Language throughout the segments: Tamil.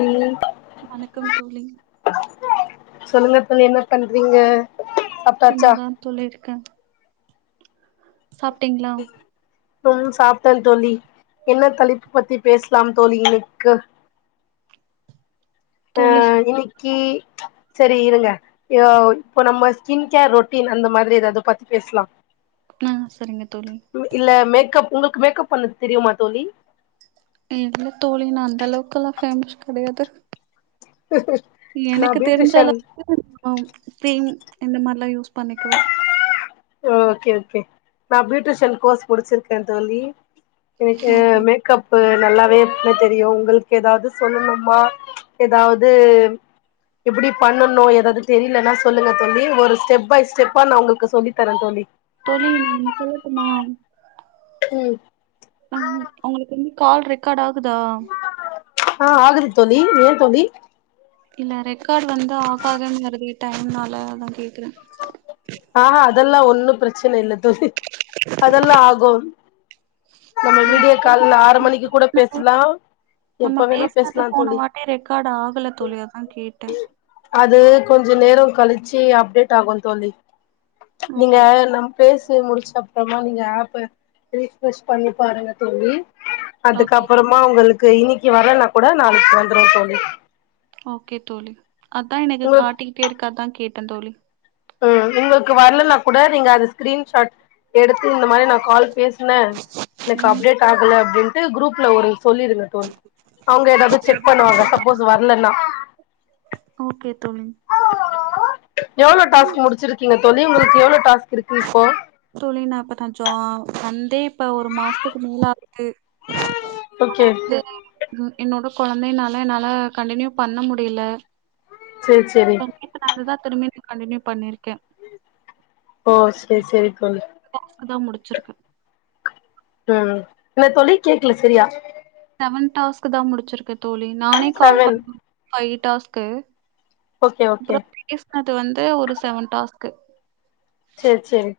ம் வணக்கம் தோழி சொல்லுங்க தோழி என்ன பண்றீங்க சாப்ட்டாச்சா சும்மாதா தோழிருக்கே சாப்ட்டீங்களா சாப்பிட்டேன தோழி என்ன தலைப்பு பத்தி பேசலாம் தோழி இன்னைக்கு ஓ தோழி இன்னிக்கி சரி இருங்க ஒ இப்போ நம்ம ஸ்கின் கேர் ரொட்டீன் அந்த மாதிரி எதாது பத்தி பேசுலா ம் சரிங்க தோழி இல்ல மேக்கப் உங்களுக்கு மேக்கப் பண்ண தெரியுமா தோழி இ தோழி நா அந்த அளவுக்குல்லா ஃபேமஸ் கிடையாது ச எனக்கு தெரிஞ்ச அளவு ந கிரீம் இந்த மாரிலா யூஸ் பண்ணிக்குவே ஓகே ஓகே நா பியூட்டீஷியன் கோர்ஸ் குடிச்சிருக்கே தோழி எனக்கு ஓகே மேக்கப் இ நல்லாவேனு [inaudible] தெரியும் உங்களுக்கு ஏதாவது சொல்லணுமா ஏதாவது எப்டி பண்ணனு ஏதாது தெரிலன்னா சொல்லுங்க தோழி ஒரு ஸ்டெப் பை ஸ்டெப்பா நா உங்களுக்கு சொல்லி தர தோழி தோழி ஒன்னு சொல்லட்டுமா ம் ஆ உங்களுக்கு வந்து கால் ரெக்கார்ட் ஆகுதா ஆ ஆகுது தோழி ஏ தோழி இல்ல ரெக்கார்டு வந்து ஆக ஆக வருது டைம் நால அதா கேக்குறே ஆஹா அதெல்லா ஒன்னு பிரச்சன இல்ல தோழி அதெல்லா ஆகு நம்ம அப்படியா வீடியோ கால்ல ஆறு மணிக்கு கூட பேசுலா நம்ம பேசுனது போன வாட்டே ரெக்கார்டு ஆகல தோழி அதா கேட்டே அது கொஞ்சோ நேரோ கழிச்சு அப்டேட் ஆகு தோழி நீங்க ஓகே நம் பேசி முடிச்ச அப்றமா நீங்க ஆப்ப ரீவ்ரேஸ் பண்ணி பாருங்க தோழி ஓகே தோழி அதுக்கப்பறமா உங்களுக்கு இன்னைக்கு வரலன்னா கூட நாளைக் வந்துரு தோழி ஓகே தோழி அதா எனக்கு உங்களுக்கு காட்டிக்கிட்டே இருக்கு அதா கேட்டே தோழி ம் உங்களுக்கு வரலன்னா கூட நீங்க அது ஸ்கிரீன்ஷாட் எடுத்து இந்த மாரி நா கால் பேசி என்ன எனக்கு ம் அப்டேட் ஆகல அப்டின்ட்டு குரூப்ல ஒரு சொல்லிருங்க அவுங்க ஏதாது செக் பண்ணுவாங்க சப்போஸ் வரலன்னா ஓகே தோழி எவ்ளோ டாஸ்க் முச்சிருக்கீங்க தோழி உங்களுக்கு எவ்ளோ டாஸ்க் இருக்கு இப்போ தோழி நா இப்பதான் ஜாப் வந்தே இப்ப ஒரு மாசத்துக்கு மேல ஆகுது ஓகே [inaudible] என்னோட குழந்தைன்னால என்னால கண்டினியூ பண்ண முடியியல சேர் சேரி நேத்து வந்து தா திரும்பி ந கண்டின்யூ பண்ணிருக்கே ஓ சேரி சேரி தோழி டாஸ்க் தா முடிச்சிருக்கே ம் என்ன தோழி கேக்ல சரியா செவன் டாஸ்க் தா முடிச்சிருக்க தோழி நானே கால் செவன் பண்ண ஃபை டாஸ்கு ஓகே ஓகே பேஸ்னது வந்து ஒரு செவன் டாஸ்க்கு சேர் சேரி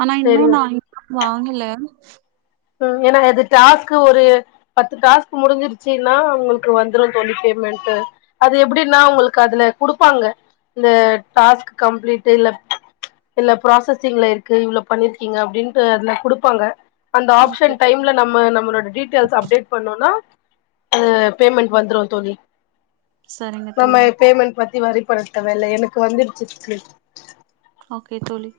ஆனா இன்னு சேரிங்க நா இன்னு வாங்கல ம் ஏனா எது டாஸ்க்கு ஒரு பத்து டாஸ்க் முடிஞ்சிருச்சினா உங்ளுக்கு வந்துரு தோழி பேமெண்ட்டு அது எப்டின்னா உங்களுக்கு அதுல குடுப்பாங்க இந்த டாஸ்க் கம்ப்ளீட் இல்ல இல்ல ப்ராசஸிங்ல இருக்கு இவ்வளோ பண்ணிருக்கீங்க அப்டின்ட்டு அதுல குடுப்பாங்க அந்த ஓகே ஆப்ஷன் தோழி டைம்ல நம்ம நம்மளோட டீட்டெயில்ஸ் அப்டேட் பண்ணோனா அ பேமெண்ட் வந்துரு தோழி சரிங்க நம்ம தோழி பேமெண்ட் பத்தி ஒரிப்படுத் தேவல்ல எனக்கு வந்துடுச்சு [unintelligible] ஓகே தோழி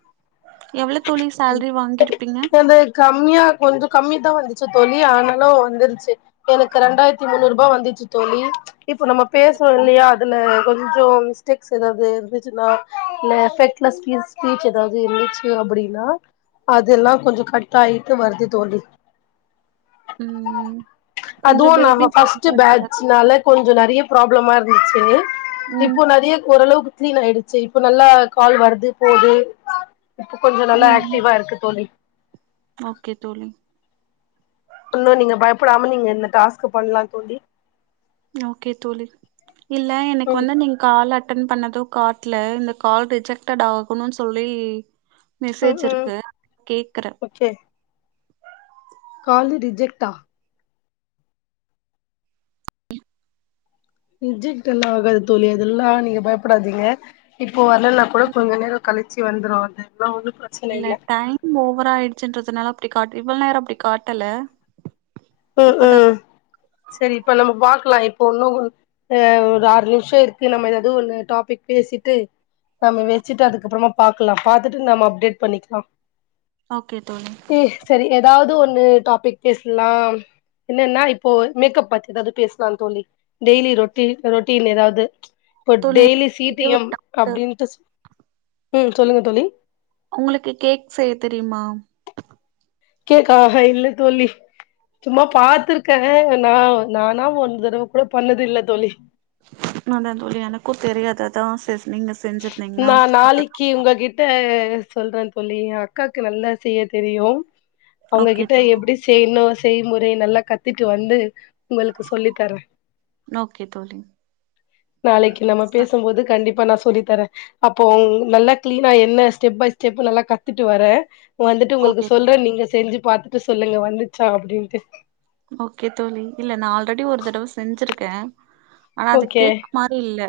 எவ்ளோ தோழி சேலரி வாங்கிருப்பீங்க அது கம்மியா கொஞ்ச கம்மி தா வந்துச்சு தோழி ஆனாலு வந்துருச்சு எனக்கு ரெண்டாயிரத்தி முன்னூறு ரூபா வந்துச்சு தோழி இப்ப நம்ம பேசறோ இல்லையா அதுல கொஞ்சோ மிஸ்டேக்ஸ் எதாவது இருந்துச்சுன்னா இல்ல எஃபெக்ட்லெஸ் ஸ்பீச் ஸ்பீச் எதாவது இருந்துச்சு க்யூர் அப்படின்னா அதெல்லா கொஞ்சோ கட் ஆயிட்டு வருது தோழி ம் கொஞ்சோ அதுவு பேபி நாம ஃபர்ஸ்ட் சவுண்டா இருக்குல்ல பேட்சனால கொஞ்ச நெறைய ப்ராப்ளமா இருந்துச்சு ம் இப்போ நெறைய ஓரளவுக் கிளீன் ஆயிடுச்சு இப்ப நல்லா கால் வருது போது இப்ப கொஞ்சோ நல்லா ம் ஆக்டிவாருக்கு தோழி ஓகே தோழி ஒன்னு நீங்க பயப்படாம நீங்க இந்த டாஸ்க்க பண்ணலா தோழி ஓகே தோழி இல்ல எனக்கு ம் வந்து நீங்க கால் அட்டன் பண்ணதூ காட்ல இந்த கால் ரிஜெக்டட் ஆகணுன்னு சொல்லி ம் மெசேஜ் ம் இருக்கு கேக்குற ஓகே காலு ரிஜெக்ட்டா ரிஜெக்ட் எல்லா ஆகாது தோழி அதெல்லா நீங்க பயப்படாதீங்க இப்போ வர்லன்னா கூட கொஞ்ச நேர கழிச்சு வந்துரு அதுல்லா ஒன்னு பிர இல்ல டைம் ஓவரா ஆயிடுச்சுன்றதுனால அப்டி காட்டி இவ்ளநேர அப்டி காட்டல ம் இப்பதா ம் சரி இப்ப நம்ம பாக்கலா இப்போ ஒன்னு கொ ஆ ஒரு ஆறு நிமிஷ இருக்கு நம்ம ஏதாவது ஒன்னு டாப்பிக் பேசிட்டு நம்ம வச்சுட்டு அதுக்கப்புறமா பாக்கலா பாத்துட்டு நம்ம அப்டேட் பண்ணிக்கலா ஓகே தோழி சரி ஏதாவது ஒன்னு டாபிக் பேசலாம் என்னன்னா இப்போ மேக்கப் பத்தி ஏதாவ்து பேஸ்லா தோழி டெய்லி ரொட்டி ரொட்டீன் ஏதாவ்து இப்ப தோழி டெய்லி எனக்கு சி ஒரே ஒரு டபிஎம் டவுட்டு அப்டின்ட்டு ம் சொல்லுங்க தோழி உங்ளுக்கு கேக் செய்ய தெரியுமா கேக்கா இல்ல தோழி சும்மா பாத்துருக்க நா நானா ஒன் தரவ கூட பண்ணதுல்ல தோழி அதா தோழி எனக்கு தெரியாது அதா சேர் நீங்க செஞ்சிருந்தீங்கன்னா நா நாளைக் கி கத்துக்கலா உங்ககிட்ட சொல்ற தோழி அக்காக்கு நல்லா செய்ய தெரியு ஓகே அவங்ககிட்ட தோழி எப்டி செய்ணு செய்முறை நல்லா கத்திட்டு வந்து உங்களுக்கு சொல்லி தரே ஓகே தோழி நாளைக்கு நம்ம பேசும்போது கண்டிப்பா நா சொல்லி தரே அப்போ நல்லா கிளீனா என்ன ஸ்டெப் பை ஸ்டெப் நல்லா கத்துட்டு வரே வந்துட்டு உங்ளுக்கு ஓகே சொல்ற தோழி நீங்க செஞ்சு பாத்துட்டு சொல்லுங்க வந்துச்சா அப்டின்ட்டு ஓகே தோழி இல்ல நான் ஆல்ரெடி ஒரு தடவை செஞ்சிருக்கேன் ஆனா அது ஓகே கேக் மாரி இல்ல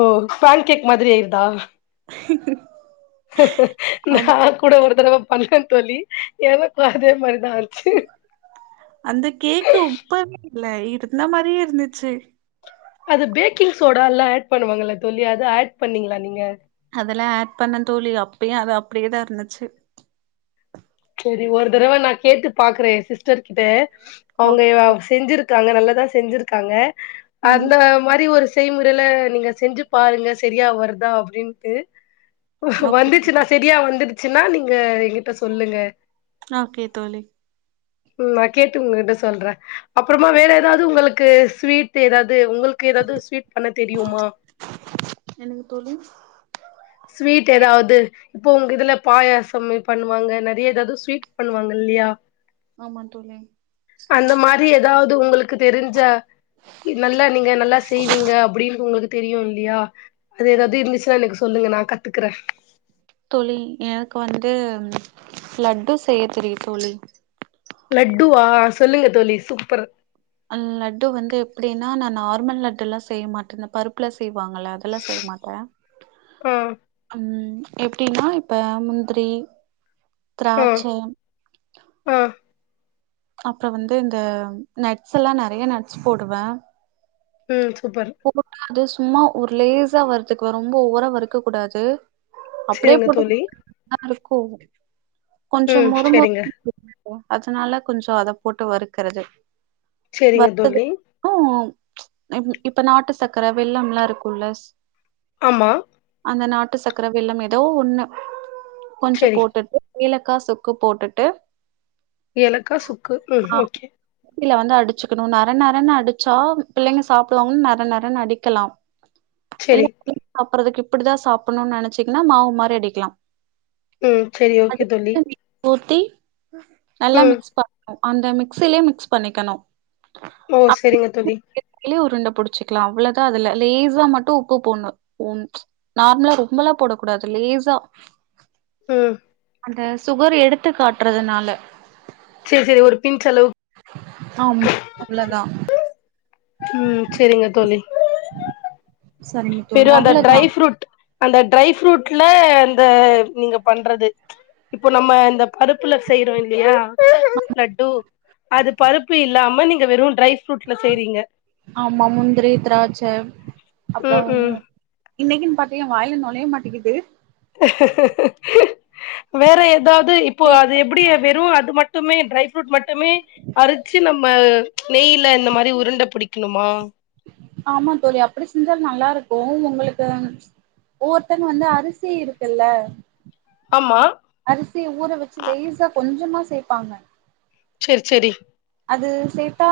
ஓ பேன் கேக் மாதிரி ஆய்ருதா [unintelligible] அது நான் கூட ஒரு தடவ பண்ணேன் தோழி எனக்கும் அதே மாரிதான் ஆ அந்த கேக்கு உப்பவே இல்ல இருந்த மாதிரியே இருந்துச்சு அது பேக்கிங் சோடா எல்லா ஆட் பண்ணுவாங்களல்ல தோழி அது ஆட் பண்ணீங்களா நீங்க? அதெல்லாம் ஆட் பண்ணேன் தோழி அப்பயும் அது அப்டியே தான் இருந்துச்சு சரி ஒரு தடவை நான் கேட்டு பாக்குறேன் என் சிஸ்டர் கிட்ட ஓகே அவுங்க தோழி செஞ்சிருக் காங்க நல்லதா செஞ்சிருக்காங்க ம் அந்த மாரி ஒரு செய்முறையில நீங்கள் செஞ்சு பாருங்க சரியா வருதா அப்டின்ட்டு ஓகே வந்துச்சுன்னா தோழி சரியா வந்துருச்சுன்னா நீங்க எங்கிட்ட சொல்லுங்க ஓகே தோழி ம் நான் கேட்டு உங்ககிட்ட சொல்றேன். அப்பறமா வேற ஏதாவது உங்களுக்கு ஸ்வீட் ஏதாவது உங்களுக்கு ஏதாவது ஸ்வீட் பண்ண தெரியுமா? என்னங்க தோழி ஸ்வீட் ஏதாவ்து இப்போ உங்க இதுல பாயாசம் பண்ணுவாங்க நிறைய ஏதாவது ஸ்வீட் பண்ணுவாங்க இல்லையா? ஆமா தோழி அந்த மாரி ஏதாவது உங்களுக்கு தெரிஞ்சா நல்லா நீங்க நல்லா செய்வீங்க அப்டின்னு உங்களுக்கு தெரியும் இல்லையா அது ஏதாவது இருந்துச்சுன்னா எனக் சொல்லுங்க நான் கத்துக்குறேன் தோழி எனக்கு வந்து லட்டு செய்ய தெரியு தோழி லட்டுவா சொல்லுங்க தோழி சூப்பர் ஆ லட்டு வந்து எப்டின்னா நான் நார்மல் லட்டு எல்லாம் செய்ய மாட்டேன் இந்த பருப்புல செய்வாங்கள... எல்லாம் செய்ய மாட்டேன் ஆ ம் எப்டின்னா இப்ப முந்திரி ஆ திராட்ச ஆ அப்போ வந்து இந்த நட்ஸ் எல்லாம் நறைய நட்ஸ் போடுவேன் ம் சூப்பர் போட்டா அது சும்மா ஒரு லேஸா வறுத்துக்குவேன் ரொம்ப ஓவ்வரா வறுக்க கூடாது அப்டியே சரிங்க போட்டு தோழி [inaudible] இருக்கும் கொஞ்சம் ம் மொறு சரிங்க மொறு [inaudible] அதனால கொஞ்சம் அத போட்டு வறுக்குறது சரிங்க வறுத்தது தோழி க்கு இப் இப்ப நாட்டுச் சக்கர வெல்லம் எல்லா இருக்கும்ல ஆமா அந்த நாட்டு சக்கர வெல்லம் ஏதோ ஒன்னு கொஞ்சம் சரி போட்டுட்டு ஏலக்கா சுக்கு போட்டுட்டு ஏலக்கா சுக்கு ம் ஓகே மிக்சில வந்து அடிச்சுக்கணும் நர நரன்னு அடிச்சா பிள்ளைங்க சாப் தொங் நர நரனு அடிக்கலாம் இல்ல சரி அப்ப அதுக்கு இப்டிதா சாப்பணும்னு நினைச்சங்கன்னா மாவு மாறி அடிக்கலாம் ம் சரி ஓகே தோழி வந்து ஊத்தி நல்லா ம் மிக்ஸ் பண்ணணு அந்த மிக்சிலயே மிக்ஸ் பண்ணிக்கணு ஓ சரிங்க தோழி இல்ல உருண்டை புடிச்சுக்கலாம் அவ்ளோதான் அதுல லேஸா மட்டும் உப்பு போண்ணும் நார்மலா ரொம்பெலாம் போடக் கூடாது லேஸா ம் அந்த சுகர் எடுத்து காட்டுறதுனால சேரி சேரி ஒரு பின்ச் அளவு ஆமா அவ்ளதா ம் செரிங்க தோழி சரிங்க தோழி வெறு அந்த அவ்ளதா ட்ரை ஃப்ரூட் அந்த ட்ரை ஃப்ரூட்ல இந்த நீங்க பண்றது இப்ப நம்ம இந்தப் பருப்புல செய்றோ இல்லையா லட்டூ அது பருப்பு இல்லாம நீங்க வெறு டரைஃப் ஃப்ரூட்ல செய்றீங்க ஆமா முந்திரி திராட்ச ம் அப்புறம் இன்னிக்கின் பாத்து ஏ வாயில நொழையமாட்டிக்கிது வேற எதாவ்து இப்போ அது எப்படி வெறு அது மட் துமே ட்ரை ஃப்ரூட் மட்டுமே அரிச்சு நம்ம நெய்ல இந்த மாரி உருண்ட புடிக்கணுமா ஆமா தோழி அப்படி செஞ்சால் நல்லாருக்கு உங்களுக்கு ஒவ்வொர்த்தங்க வந்து அரிசி இருக்குல்ல ஆமா அரிசி ஊற வெச்சு லேஸா கொஞ்சமா சேப்பாங்க சேர் செரி அது சேத்தா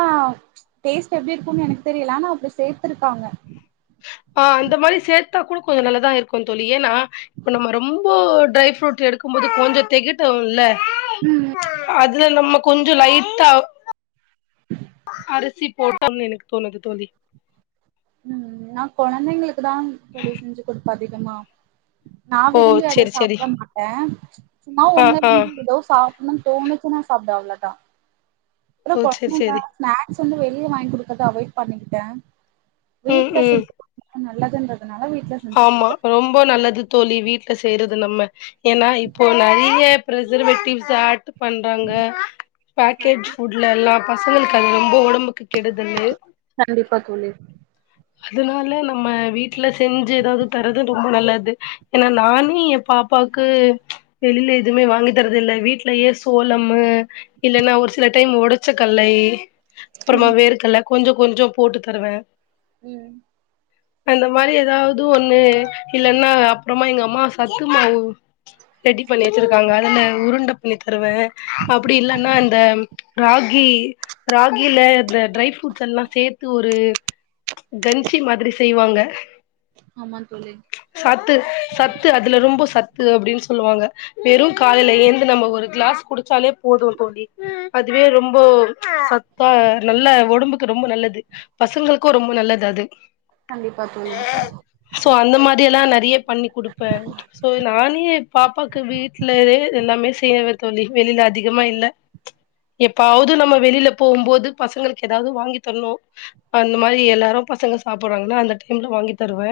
டேஸ்ட் எப்டி இருக்குன்னு எனக்கு தெரியல அனா அப்படி சேத்திருக்காங்க ஆ அந்த மாரி சேத்தா கூட கொஞ்சோ நல்லாதா இருக்கு தோழி ஏன்னா இப்ப நம்ம ரொம்போ ட்ரை ஃப்ரூட் எடுக்கும் போது கொஞ்ச தெகட்டுல ம் அதுல நம்ம கொஞ்சோ லைட்டா அரிசி போட் தம் எனக்கு தோணுது தோழி ம் ம் நா கொழந்தைங்களுக்கு தா தோழி செஞ்சு குடுப்ப அதிகமா நா ஓ விரும்பி அத செரி செரி சாப்படமாட்ட சும்மா ஆ ஒன்ன ஆ [inaudible] எதோ சா னு தோணுச்சுன்னா சாப்டு அவ்ளதா ஏன்னா ஓ செரி கொழைந்தைங்க செரி ஸ்நாக்ஸ் வந்து வெளிய வாங்கி குடுக்கர்த அவாய்ட் பண்ணிக்கிட்ட ம் வீட்ல ம் சுட் அ நல்லதுந்த ஆமா ரொம்ப நல்லது தோழி வீட்ல செய்றது நம்ம ஏன்னா இப்போ நெறைய ப்ரிசர்வேட்டிவ்ஸ் ஆட் பண்றாங்க பேக்கேஜ் ஃபுட்ல எல்லா பசங்களுக்கு அது ரொம்ப ஒடம்புக்கு கெடுதலு கண்டிப்பா தோழி அதுனால நம்ம வீட்டுல செஞ்சு எதாவது தர்றது ரொம்ப நல்லது ஏன்னா நானே எ பாப்பாக்கு வெளியில எதுவுமே வாங்கி தர்றதில்ல வீட்லயே சோளம்மு இல்லன்னா ஒரு சில டைம் ஒடச்ச கல்லை ம் அப்பறமா வேர்கல்ல கொஞ்சோ கொஞ்சோ போட்டு தருவே ம் அந்த மாரி ஏதாவது ஒண்ணு இல்லைன்னா அப்புறமா எங்க அம்மா சத்து மாவு ரெடி பண்ணி வச்சிருக்காங்க அதுல உருண்ட பண்ணி தருவ அப்டி இல்லன்னா இந்த ராகி ராகில த ட்ரை ஃப்ரூட்ஸெல்லா சேத்து ஒரு கன்சி மாதிரி செய்வாங்க ஆமா தோழி சத்து சத்து அதுல ரொம்ப சத்து அப்டின் சொல்லுவாங்க வெறு காலைல ஏந்து நம்ம ஒரு கிளாஸ் குடுச் சாலே போது தோழி அதுவே ரொம்போ சத் தா நல்ல ஒடம்புக்கு ரொம்ப நல்லது பசங்களுக்கு ரொம்ப நல்லது அது கண்டிப்பா தோழி சோ அந்த மாரில்லா நெறைய பண்ணி குடுப்ப சோ நானே பாப்பாக்கு வீட்லே எல்லாமே செய்யவே தோழி வெளியில அதிகமா இல்ல எப்பாவது நம்ம வெளியல போகும் போது பசங்களுக்கு ஏதாவது வாங்கி தரணு அந்த மாரி எல்லாரு பசங்க சாப்படுறாங்கன்னா அந்த டைம்ல வாங்கி தருவே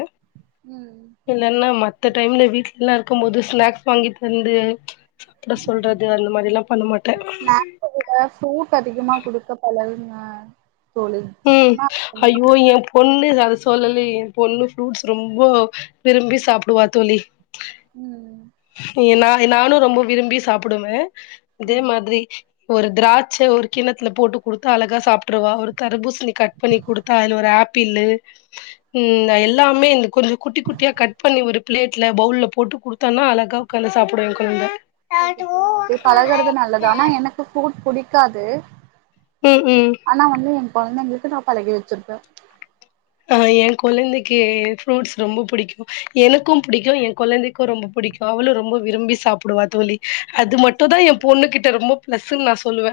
ம் இல்லன்னா மத்த டைம்ல வீட்ல எல்லா இருக்கும் போது ஸ்நாக்ஸ் வாங்கி தந்து ம்ச் சாப்பட சொல்றது அந்த மாதிரில்லா பண்ண ஸ்நாக்கு பதிலா ஃப்ரூட் அதிகமா குடுக்க பழகுங்க தோழி ம் ஆனா அய்யோ எ பொண்ணு அத சொல்லலயே என் பொண்ணு ஃப்ரூட்ஸ் ரொம்ப விரும்பி சாப்பிடுவா தோழி ம் ஏ நா நானு ரொம்ப விரும்பி சாப்டுவே அதே ம் மாதிரி ஒரு திராட்சை ஒரு கிண்ணத்துல போட்டு குடுத்து அழகா சாப்ட்டுருவா ஒரு தர்பூசணி கட் பண்ணி குடுத்தா அதுல ஒரு ஆப்பிளு ம் இந்த எல்லாமே இந்த கொஞ்ச குட்டி குட்டியா கட் பண்ணி ஒரு பிளேட்ல பவுல்ல போட்டு குடுத் தானா அழகா உக்காந்து சாப்டுவே எ கொழந்த எ பழகுறது நல்லதுா ஆனா எனக்கு ஃப்ரூட் புடிக்காது ம் ம் ஆனா வந்து என் குழந்தைகளுக்கு நா பழகி வச்சுருப்பே ஆ எ குழந்தைக்கு ஃப்ரூட்ஸ் ரொம்ப புடிக்கு எனக்கு புடிக்கு எ கொழந்தைக்கு ரொம்ப பிடிக்கு அவளு ரொம்ப விரும்பி சாப்டுவா தோழி அது மட்டுதா சூப்பர் எ தோழி பொண்ணு கிட்ட ரொம்ப பிளஸ்சுனு நா சொல்லுவே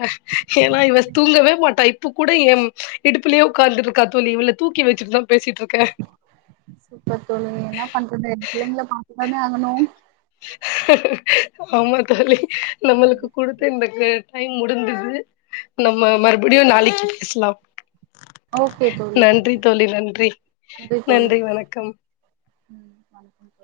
ஏன்னா இவ தூங்கவே மாட்டா இப்பகூட என் இடுப்புலயே உக்காந்துட்டு இருக்கா தோழி இவள தூக்கி வச்சிட்டு தா பேசிட்ருக்கே சூப்பர் தோழி என்ன பண்றது பிள்ளைங்க பாத்துதானே ஆகணு ஆமா தோழி நம்மளுக்கு குடுத்த இந்த டைம் முடிந்தது நம்ம மறுபடியு நாளைக்கு பேசலாம் ஓகே தோழி நன்றி தோழி நன்றி நன்றி வணக்கம் ம் வணக்கம் தோழி